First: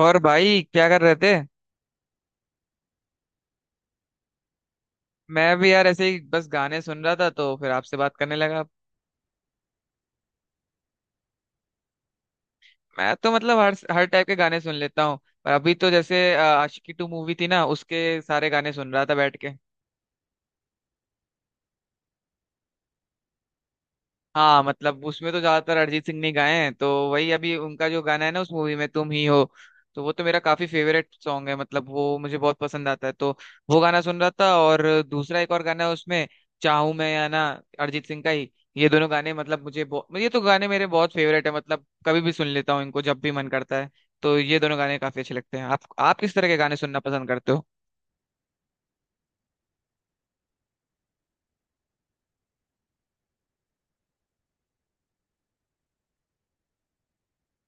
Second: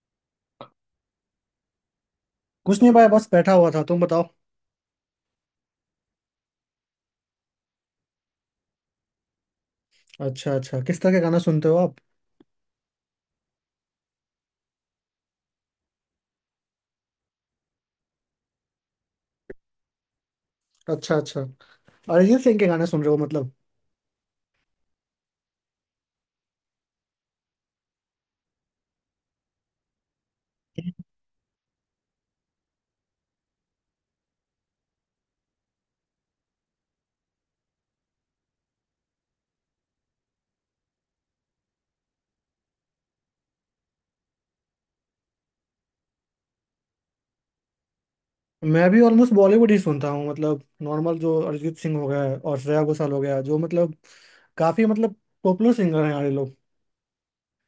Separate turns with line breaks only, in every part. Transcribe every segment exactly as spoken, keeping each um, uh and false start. और भाई क्या कर रहे थे?
कुछ नहीं भाई, बस बैठा हुआ था। तुम बताओ।
मैं भी यार ऐसे ही बस गाने सुन रहा था तो फिर आपसे बात करने लगा।
अच्छा अच्छा, किस तरह के गाना सुनते हो आप?
मैं तो मतलब हर हर टाइप के गाने सुन लेता हूँ। पर अभी तो जैसे अ, आशिकी टू मूवी थी ना, उसके सारे गाने सुन रहा था बैठ के।
अच्छा अच्छा, अरिजीत सिंह के गाने सुन रहे हो मतलब?
हाँ, मतलब उसमें तो ज्यादातर अरिजीत सिंह ने गाए हैं तो वही अभी उनका जो गाना है ना उस मूवी में, तुम ही हो, तो वो तो मेरा काफी फेवरेट सॉन्ग है, मतलब वो मुझे बहुत पसंद आता है तो वो गाना सुन रहा था। और दूसरा एक और गाना है उसमें, चाहूं मैं या ना, अरिजीत सिंह का ही। ये दोनों गाने मतलब मुझे बहु- ये तो गाने मेरे बहुत फेवरेट है, मतलब कभी भी सुन लेता हूँ इनको जब भी मन करता है। तो ये दोनों गाने काफी अच्छे लगते हैं। आप आप किस तरह के गाने सुनना पसंद करते हो?
मैं भी ऑलमोस्ट बॉलीवुड ही सुनता हूँ, मतलब नॉर्मल। जो अरिजीत सिंह हो गया है और श्रेया घोषाल हो गया, जो मतलब काफी मतलब पॉपुलर सिंगर हैं हमारे लोग।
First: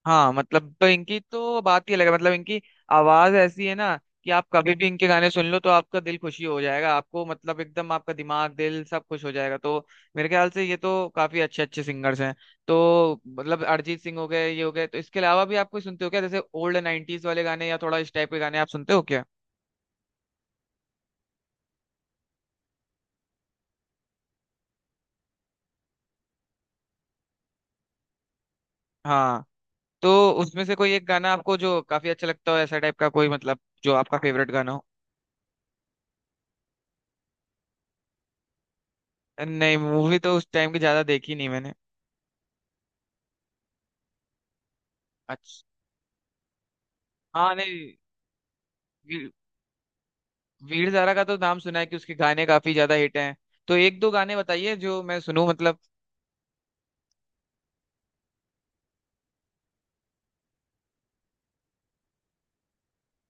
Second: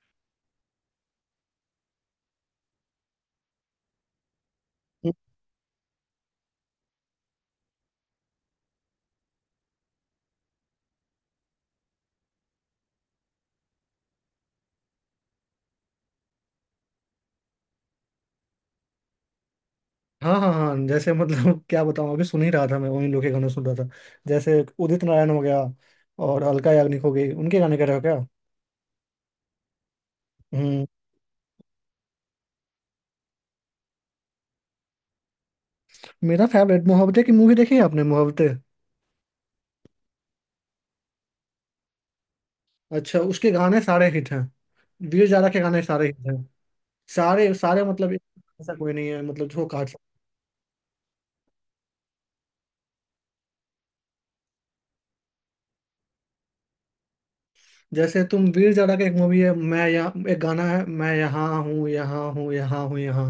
हाँ, मतलब तो इनकी तो बात ही अलग है, मतलब इनकी आवाज ऐसी है ना कि आप कभी भी इनके गाने सुन लो तो आपका दिल खुशी हो जाएगा। आपको मतलब एकदम आपका दिमाग दिल सब खुश हो जाएगा। तो मेरे ख्याल से ये तो काफी अच्छे अच्छे सिंगर्स हैं। तो मतलब अरिजीत सिंह हो गए, ये हो गए, तो इसके अलावा भी आप कोई सुनते हो क्या? जैसे ओल्ड नाइन्टीज वाले गाने या थोड़ा इस टाइप के गाने आप सुनते हो क्या?
हाँ हाँ हाँ, जैसे मतलब क्या बताऊँ, अभी सुन ही रहा था मैं। उन्हीं लोग के गाने सुन रहा था, जैसे उदित नारायण हो गया और अलका याग्निक हो गई। उनके गाने कह रहे हो क्या?
हाँ। तो उसमें से
हम्म।
कोई एक गाना आपको जो काफी अच्छा लगता हो, ऐसा टाइप का कोई, मतलब जो आपका फेवरेट गाना हो।
मेरा फेवरेट मोहब्बतें की मूवी। देखी है आपने मोहब्बतें?
नहीं, मूवी तो उस टाइम की ज्यादा देखी नहीं मैंने।
अच्छा, उसके गाने सारे हिट हैं। वीर जारा के
अच्छा।
गाने सारे हिट हैं। सारे
हाँ,
सारे
नहीं,
मतलब। ऐसा कोई नहीं है मतलब जो काट सकते।
वीर ज़ारा का तो नाम सुना है कि उसके गाने काफी ज्यादा हिट हैं। तो एक दो गाने बताइए जो मैं सुनूं, मतलब।
जैसे तुम वीर जारा का एक मूवी है। मैं यहाँ एक गाना है, मैं यहाँ हूँ, यहाँ हूँ, यहाँ हूँ, यहाँ।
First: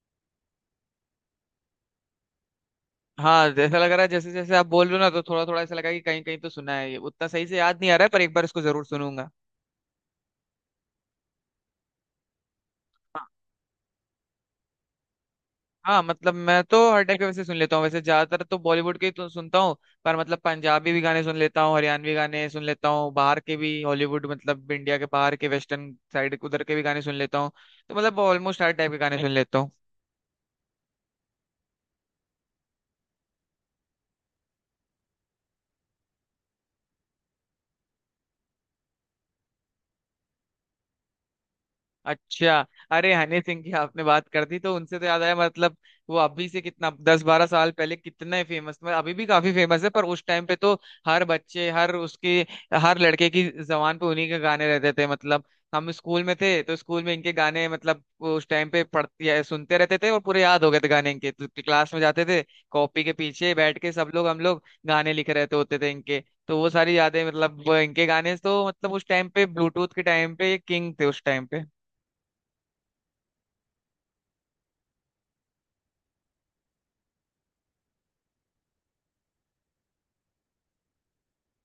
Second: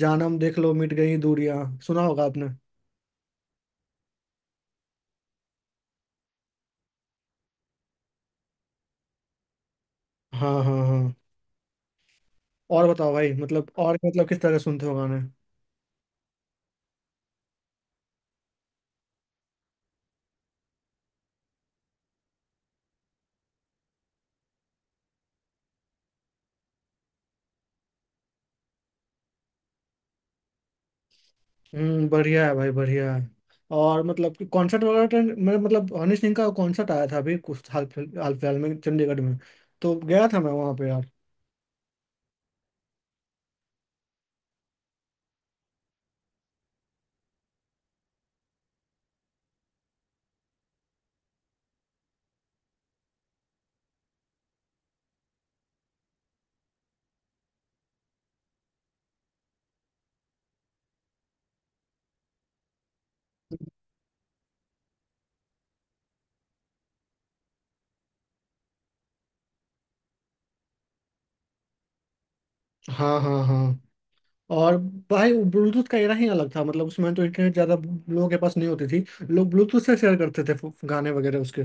जानम देख लो मिट गई दूरियां। सुना होगा आपने?
हाँ, जैसा लग रहा है जैसे जैसे आप बोल रहे हो ना तो थोड़ा थोड़ा ऐसा लगा कि कहीं कहीं तो सुना है, ये उतना सही से याद नहीं आ रहा है, पर एक बार इसको जरूर सुनूंगा।
हाँ हाँ हाँ। और बताओ
हाँ।
भाई, मतलब और मतलब किस तरह सुनते हो गाने?
हाँ, मतलब मैं तो हर टाइप के वैसे सुन लेता हूँ, वैसे ज्यादातर तो बॉलीवुड के ही तो सुनता हूँ। पर मतलब पंजाबी भी गाने सुन लेता हूँ, हरियाणवी गाने सुन लेता हूँ, बाहर के भी हॉलीवुड मतलब इंडिया के बाहर के वेस्टर्न साइड उधर के भी गाने सुन लेता हूँ। तो मतलब ऑलमोस्ट हर टाइप के गाने सुन लेता हूँ।
हम्म, बढ़िया है भाई, बढ़िया है। और मतलब कॉन्सर्ट वगैरह तो मेरा मतलब हनी सिंह का कॉन्सर्ट आया था अभी कुछ हाल फिल- हाल फिलहाल में, चंडीगढ़ में। तो गया था मैं वहाँ पे यार।
अच्छा। अरे, हनी सिंह की आपने बात कर दी तो उनसे तो याद आया मतलब। वो अभी से कितना दस बारह साल पहले कितने फेमस, मतलब अभी भी काफी फेमस है, पर उस टाइम पे तो हर बच्चे, हर उसके, हर लड़के की जबान पे उन्हीं के गाने रहते थे। मतलब हम स्कूल में थे तो स्कूल में इनके गाने मतलब उस टाइम पे पढ़ते या सुनते रहते थे और पूरे याद हो गए थे गाने इनके। तो क्लास में जाते थे, कॉपी के पीछे बैठ के सब लोग, हम लोग गाने लिख रहते होते थे इनके। तो वो सारी यादें मतलब वो इनके गाने तो मतलब उस टाइम पे ब्लूटूथ के टाइम पे किंग थे उस टाइम पे।
हाँ हाँ हाँ। और भाई, ब्लूटूथ का एरा ही अलग था। मतलब उसमें तो इंटरनेट ज्यादा लोगों के पास नहीं होती थी। लोग ब्लूटूथ से शेयर करते थे फो- गाने वगैरह उसके।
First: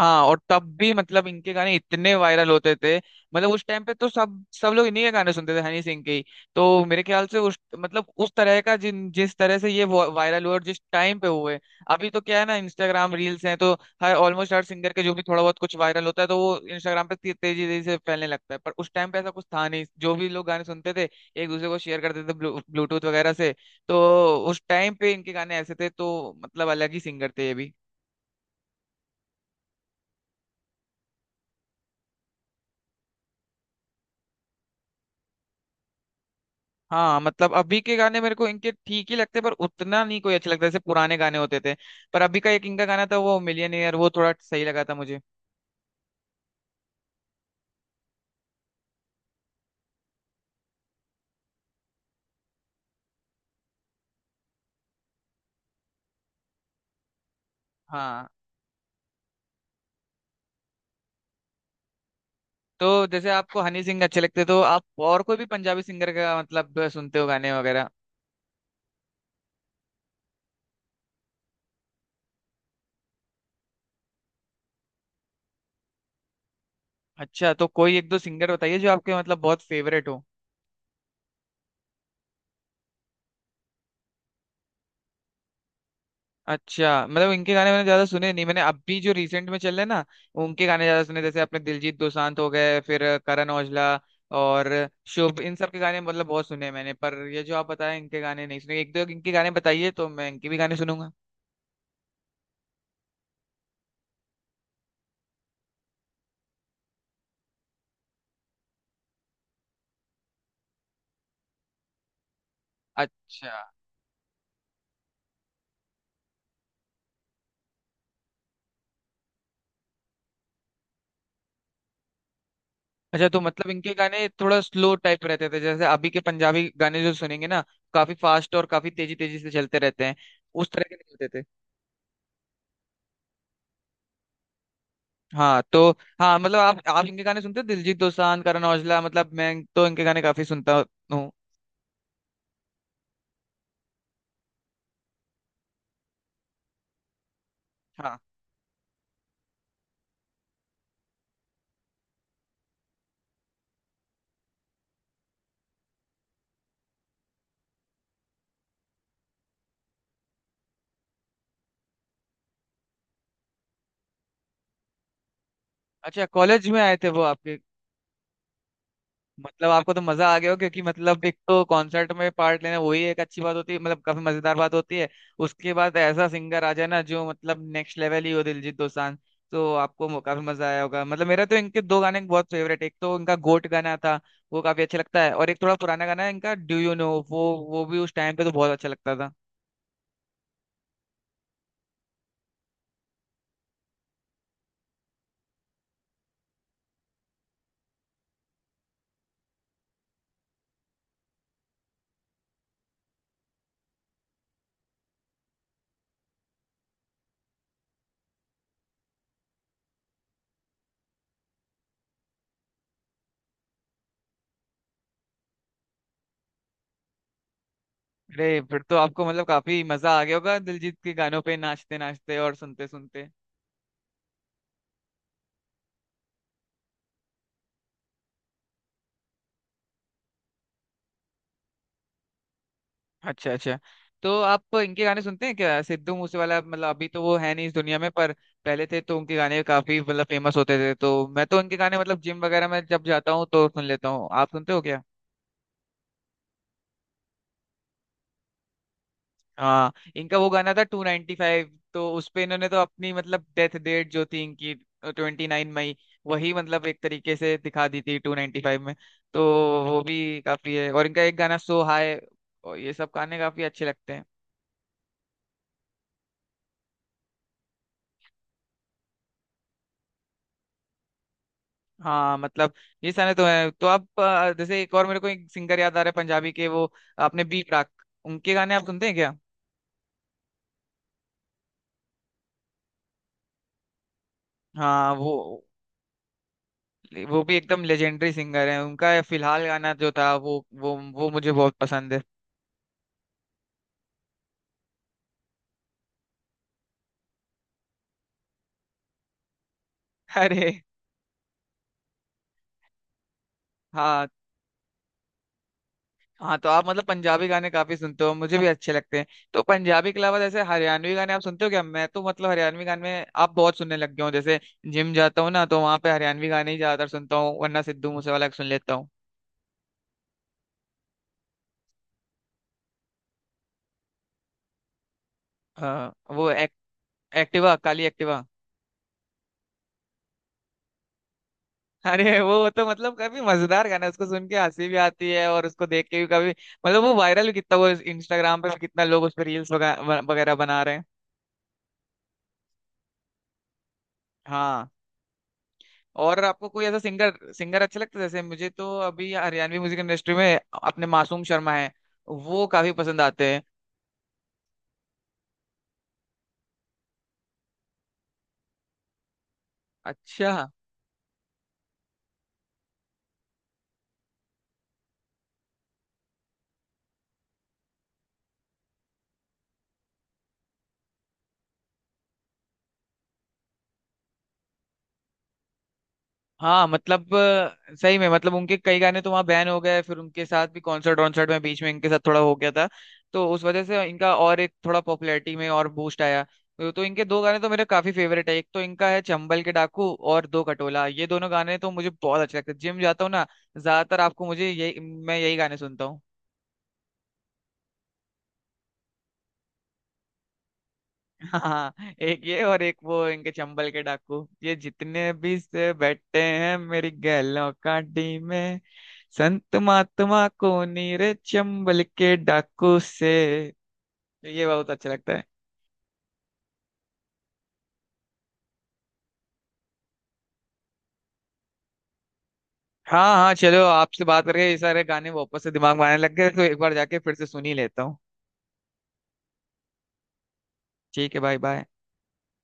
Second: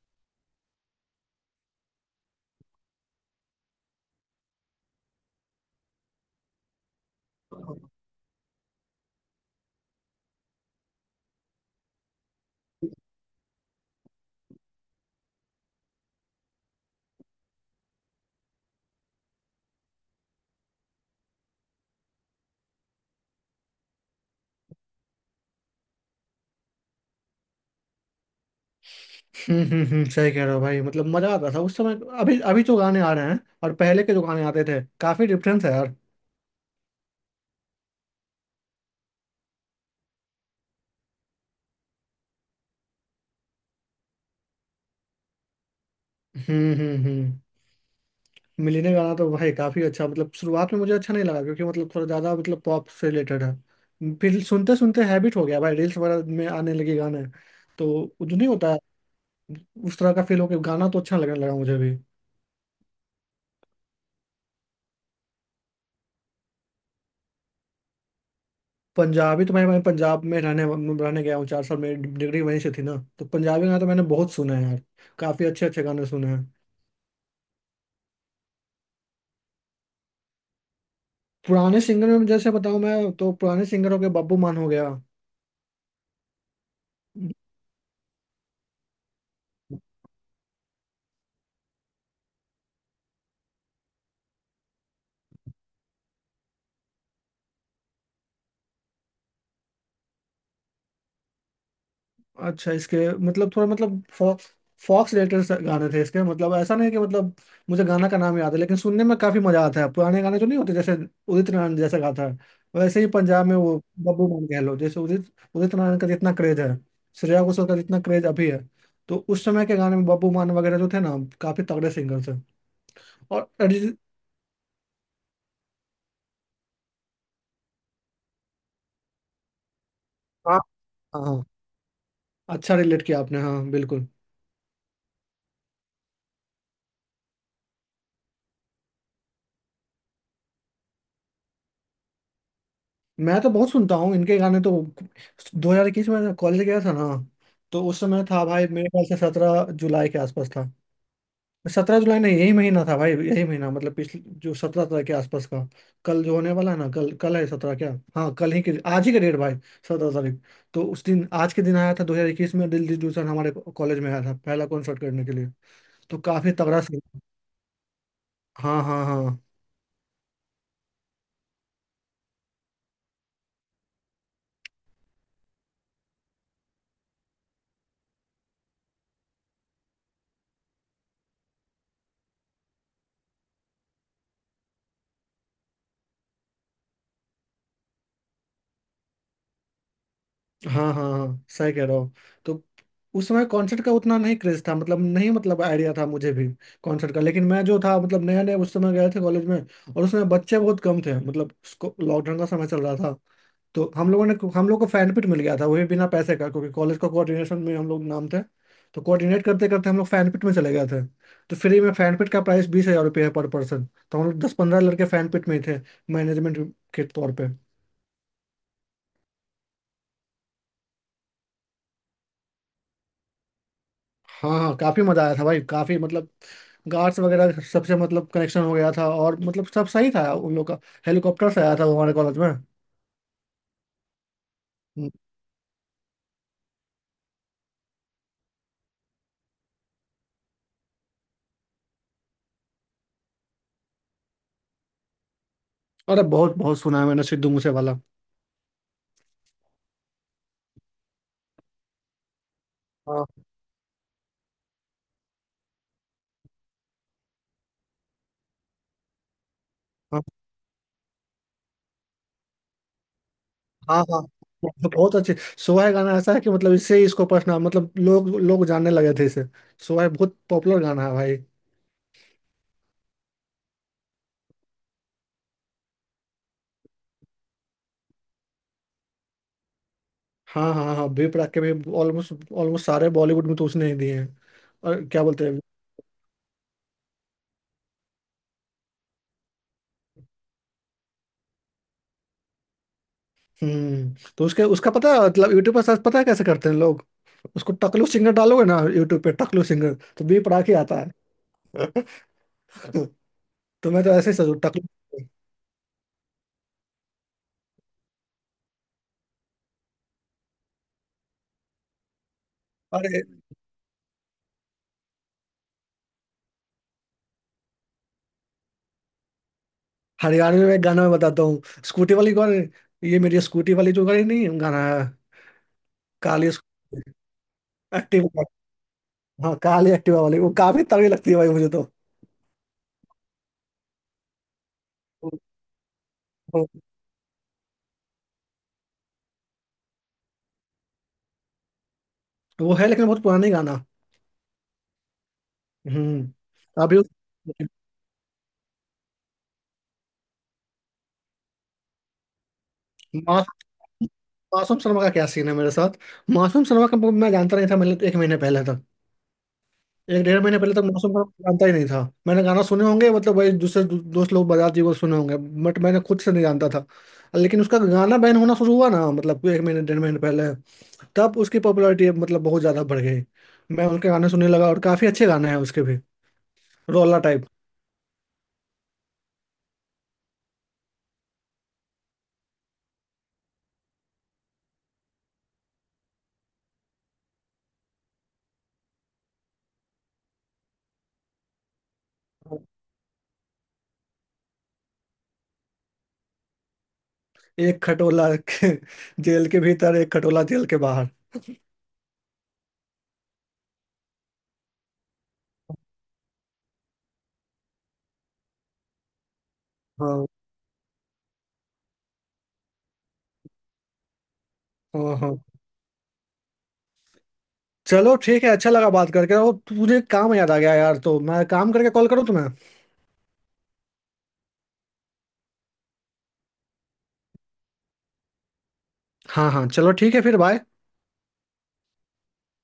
हाँ, और तब भी मतलब इनके गाने इतने वायरल होते थे। मतलब उस टाइम पे तो सब सब लोग इन्हीं के गाने सुनते थे, हनी सिंह के ही। तो मेरे ख्याल से उस मतलब उस तरह का जिन जिस तरह से ये वा- वायरल हुए और जिस टाइम पे हुए। अभी तो क्या है ना, इंस्टाग्राम रील्स हैं तो हर ऑलमोस्ट हर सिंगर के जो भी थोड़ा बहुत कुछ वायरल होता है तो वो इंस्टाग्राम पे ते- तेजी तेजी से फैलने लगता है। पर उस टाइम पे ऐसा कुछ था नहीं। जो भी लोग गाने सुनते थे एक दूसरे को शेयर करते थे ब्लू, ब्लूटूथ वगैरह से। तो उस टाइम पे इनके गाने ऐसे थे तो मतलब अलग ही सिंगर थे ये भी।
हम्म हम्म हम्म, सही कह रहे हो भाई। मतलब मजा आता था उस समय। अभी अभी जो गाने आ रहे हैं और पहले के जो गाने आते थे, काफी डिफरेंस है यार।
हाँ, मतलब अभी के गाने मेरे को इनके ठीक ही लगते पर उतना नहीं कोई अच्छे लगता जैसे पुराने गाने होते थे। पर अभी का एक इनका गाना था वो मिलियनेयर वो थोड़ा सही लगा था मुझे।
हम्म हम्म हम्म, मिलने गाना तो भाई काफी अच्छा। मतलब शुरुआत में मुझे अच्छा नहीं लगा, क्योंकि मतलब थोड़ा ज्यादा मतलब पॉप से रिलेटेड है। फिर सुनते सुनते हैबिट हो गया भाई। रील्स वगैरह में आने लगे गाने तो। वो
हाँ।
जो नहीं होता है, उस तरह का फील हो गया। गाना तो अच्छा लगने लगा मुझे भी।
तो जैसे आपको हनी सिंह अच्छे लगते तो आप और कोई भी पंजाबी सिंगर का मतलब सुनते हो गाने वगैरह?
पंजाबी तो मैं मैं पंजाब में रहने रहने गया हूँ चार साल। मेरी डिग्री वहीं से थी ना, तो पंजाबी गाना तो मैंने बहुत सुना है यार। काफी अच्छे अच्छे गाने सुने हैं।
अच्छा, तो कोई एक दो सिंगर बताइए जो आपके मतलब बहुत फेवरेट हो।
पुराने सिंगर में जैसे बताऊँ मैं, तो पुराने सिंगर हो गए बब्बू मान हो गया।
अच्छा, मतलब इनके गाने मैंने ज्यादा सुने नहीं। मैंने अभी जो रिसेंट में चल रहे हैं ना उनके गाने ज्यादा सुने, जैसे अपने दिलजीत दोसांझ हो गए, फिर करण औजला और शुभ, इन सब के गाने मतलब बहुत सुने हैं मैंने। पर ये जो आप बताए इनके गाने नहीं सुने, एक दो इनके गाने बताइए तो मैं इनके भी गाने सुनूंगा।
अच्छा, इसके मतलब थोड़ा मतलब फॉ, फॉक्स रिलेटेड गाने थे इसके। मतलब ऐसा नहीं कि मतलब मुझे गाना का नाम याद है, लेकिन सुनने में काफी मजा आता है। पुराने गाने जो नहीं होते, जैसे उदित नारायण जैसा गाता है वैसे ही पंजाब
अच्छा।
में वो बब्बू मोहन गहलोत। जैसे उदित उदित नारायण का जितना क्रेज है, श्रेया घोषाल का जितना क्रेज अभी है, तो उस समय के गाने में बब्बू मान वगैरह जो थे ना, काफी तगड़े सिंगर थे।
अच्छा, तो
और
मतलब इनके
अरिजीत।
गाने थोड़ा स्लो टाइप रहते थे जैसे अभी के पंजाबी गाने जो सुनेंगे ना, काफी फास्ट और काफी तेजी तेजी से चलते रहते हैं।
हाँ
उस तरह के नहीं
हाँ
होते
हाँ,
थे।
अच्छा रिलेट किया आपने। हाँ बिल्कुल।
हाँ। तो हाँ मतलब आप आप इनके गाने सुनते हो, दिलजीत दोसांझ, करण औजला, मतलब मैं तो इनके गाने काफी सुनता हूँ।
मैं तो बहुत सुनता हूँ इनके गाने तो। दो हज़ार इक्कीस में कॉलेज गया था ना। तो उस
हाँ।
समय था भाई, मेरे ख्याल से सत्रह जुलाई के आसपास था। सत्रह जुलाई नहीं, यही महीना था भाई, यही महीना। मतलब पिछले जो सत्रह तारीख के आसपास का। कल जो होने वाला है ना, कल कल है सत्रह क्या? हाँ, कल ही के आज ही का डेट भाई। सत्रह तारीख। तो उस दिन, आज के दिन, आया था दो हज़ार इक्कीस में दिल दिल दुल्हन हमारे कॉलेज में। आया था पहला कॉन्सर्ट करने के लिए। तो
अच्छा,
काफी
कॉलेज में
तगड़ा
आए
सीन।
थे वो आपके?
हाँ हाँ हाँ।
मतलब आपको तो मजा आ गया हो क्योंकि मतलब एक तो कॉन्सर्ट में पार्ट लेना वही एक अच्छी बात होती है, मतलब काफी मजेदार बात होती है। उसके बाद ऐसा सिंगर आ जाए ना जो मतलब नेक्स्ट लेवल ही हो, दिलजीत दोसांझ, तो आपको मो- काफी मजा आया होगा। मतलब मेरा तो इनके दो गाने बहुत फेवरेट, एक तो इनका गोट गाना था वो काफी अच्छा लगता है, और एक थोड़ा पुराना गाना है इनका डू यू नो वो वो भी उस टाइम पे तो बहुत अच्छा लगता था।
हाँ हाँ हाँ, सही कह रहा हूँ। तो उस समय कॉन्सर्ट का उतना नहीं क्रेज था, मतलब नहीं मतलब आइडिया था मुझे भी कॉन्सर्ट का। लेकिन मैं जो था मतलब नया नया उस समय गए थे कॉलेज में। और उसमें बच्चे बहुत कम थे, मतलब लॉकडाउन का समय चल रहा था। तो हम लोगों ने हम लोग को फैन पिट मिल गया था, वो भी बिना पैसे का, क्योंकि कॉलेज का कोऑर्डिनेशन में हम लोग नाम थे। तो कोऑर्डिनेट करते करते हम लोग फैन पिट में चले गए थे। तो फ्री में। फैन पिट का प्राइस बीस हजार रुपये है पर पर्सन। तो हम लोग दस पंद्रह लड़के फैन पिट में ही थे, मैनेजमेंट के तौर पर।
अरे, फिर तो आपको मतलब काफी मजा आ गया होगा दिलजीत के गानों पे नाचते नाचते और सुनते सुनते।
हाँ हाँ, काफी मजा आया था भाई, काफी। मतलब गार्ड्स वगैरह सबसे मतलब कनेक्शन हो गया था, और मतलब सब सही था उन लोग का। हेलीकॉप्टर से आया था वो हमारे कॉलेज में।
अच्छा अच्छा, तो आप इनके
हम्म,
गाने सुनते हैं क्या, सिद्धू मूसेवाला? मतलब अभी तो वो है नहीं इस दुनिया में, पर पहले थे तो उनके गाने काफी मतलब फेमस होते थे। तो मैं तो उनके गाने मतलब जिम वगैरह में जब जाता हूँ तो सुन लेता हूँ, आप सुनते हो क्या?
अरे बहुत बहुत सुना है मैंने सिद्धू मूसे वाला।
हाँ। इनका वो गाना था टू नाइनटी फाइव, तो उस पे इन्होंने तो अपनी
हाँ
मतलब डेथ डेट जो थी इनकी, ट्वेंटी नाइन मई, वही मतलब एक तरीके से दिखा दी थी टू नाइनटी फाइव में। तो वो
हाँ
भी काफी है, और इनका एक गाना सो हाय, और ये सब गाने काफी अच्छे
हाँ
लगते
हाँ,
हैं।
बहुत अच्छे। सोहै गाना ऐसा है कि मतलब इससे ही इसको पसना, मतलब लोग लोग जानने लगे थे इसे। सोहै बहुत पॉपुलर गाना है भाई।
हाँ, मतलब ये सारे तो है। तो आप अ, जैसे एक और मेरे को एक सिंगर याद आ रहा है पंजाबी के, वो आपने, बी प्राक, उनके गाने आप सुनते हैं क्या?
हाँ हाँ हाँ, बी प्राक के भी ऑलमोस्ट ऑलमोस्ट सारे बॉलीवुड में तो उसने ही दिए हैं। और
हाँ,
क्या
वो
बोलते हैं।
वो भी एकदम लेजेंडरी सिंगर है। उनका फिलहाल गाना जो था वो वो वो मुझे बहुत पसंद है।
हम्म, तो उसके उसका पता है मतलब? यूट्यूब पर सर्च पता है कैसे करते हैं लोग? उसको टकलू सिंगर डालोगे ना यूट्यूब पे, टकलू सिंगर तो बी पड़ा
अरे।
के आता है। तो मैं तो
हाँ,
ऐसे ही सोचू टकलू।
हाँ, तो आप मतलब पंजाबी गाने काफी सुनते हो, मुझे भी अच्छे लगते हैं। तो पंजाबी के अलावा जैसे हरियाणवी गाने आप सुनते हो क्या? मैं तो मतलब हरियाणवी गाने
अरे,
आप बहुत सुनने लग गए हो जैसे। जिम जाता हूँ ना तो वहां पे हरियाणवी गाने ही ज्यादातर सुनता हूँ, वरना सिद्धू मूसेवाला के सुन लेता हूँ।
हरियाणवी में एक गाना मैं बताता हूँ। स्कूटी वाली कौन है? ये मेरी स्कूटी वाली, जो गाड़ी नहीं है, गाना है।
अ, वो
काली
एक, एक्टिवा, काली एक्टिवा।
एक्टिवा। हाँ, काली एक्टिवा वाली वो काफी तगड़ी लगती है भाई मुझे तो।
अरे, वो तो मतलब काफी मजेदार गाना है, उसको सुन के हंसी भी आती है और उसको देख के भी काफी
वो
मतलब वो वायरल भी कितना, वो इंस्टाग्राम पे भी कितना लोग उस पर रील्स वगैरह बना रहे हैं।
वो है, लेकिन बहुत पुरानी गाना।
हाँ, और आपको
हम्म,
कोई
अभी
ऐसा
उस-।
सिंगर सिंगर अच्छा लगता है जैसे मुझे तो अभी हरियाणवी म्यूजिक इंडस्ट्री में अपने मासूम शर्मा है, वो काफी पसंद आते हैं।
मासूम। मासूम शर्मा का क्या सीन है मेरे साथ। मासूम शर्मा का मैं जानता नहीं था, मतलब एक महीने पहले। एक डेढ़
अच्छा।
महीने पहले तक मौसम का जानता ही नहीं था। मैंने गाना सुने होंगे, मतलब वही दूसरे दो- दोस्त लोग बजाते हुए सुने होंगे। बट मैंने खुद से नहीं जानता था। लेकिन उसका गाना बैन होना शुरू हुआ ना, मतलब एक महीने डेढ़ महीने पहले। तब उसकी पॉपुलैरिटी मतलब बहुत ज़्यादा बढ़ गई। मैं उनके गाने सुनने लगा, और काफ़ी अच्छे गाने हैं उसके भी।
हाँ
रोला
मतलब
टाइप।
अ, सही में मतलब उनके कई गाने तो वहाँ बैन हो गए, फिर उनके साथ भी कॉन्सर्ट वॉन्सर्ट में बीच में इनके साथ थोड़ा हो गया था। तो उस वजह से इनका और एक थोड़ा पॉपुलैरिटी में और बूस्ट आया। तो तो इनके दो गाने तो मेरे काफी फेवरेट है। एक तो इनका है चंबल के डाकू, और दो कटोला, ये दोनों गाने तो मुझे बहुत अच्छे लगते हैं। जिम जाता हूँ ना, ज्यादातर आपको मुझे यही मैं यही गाने सुनता हूँ।
एक खटोला के-। जेल के भीतर एक खटोला, जेल के बाहर।
हाँ। एक ये और एक वो इनके चंबल के डाकू, ये जितने भी से बैठे हैं मेरी गैलों काटी में, संत
हाँ
महात्मा को नीरे चंबल के डाकू से, तो ये बहुत अच्छा
हाँ
लगता
हाँ,
है।
चलो ठीक है। अच्छा लगा बात करके। वो तुझे काम याद आ गया यार, तो मैं काम करके कॉल करूँ तुम्हें।
हाँ हाँ, चलो आपसे बात करके ये सारे गाने वापस से दिमाग में आने लग गए, तो एक बार जाके फिर से सुन ही लेता हूँ।
हाँ हाँ, चलो ठीक है। फिर बाय।
ठीक है, बाय बाय।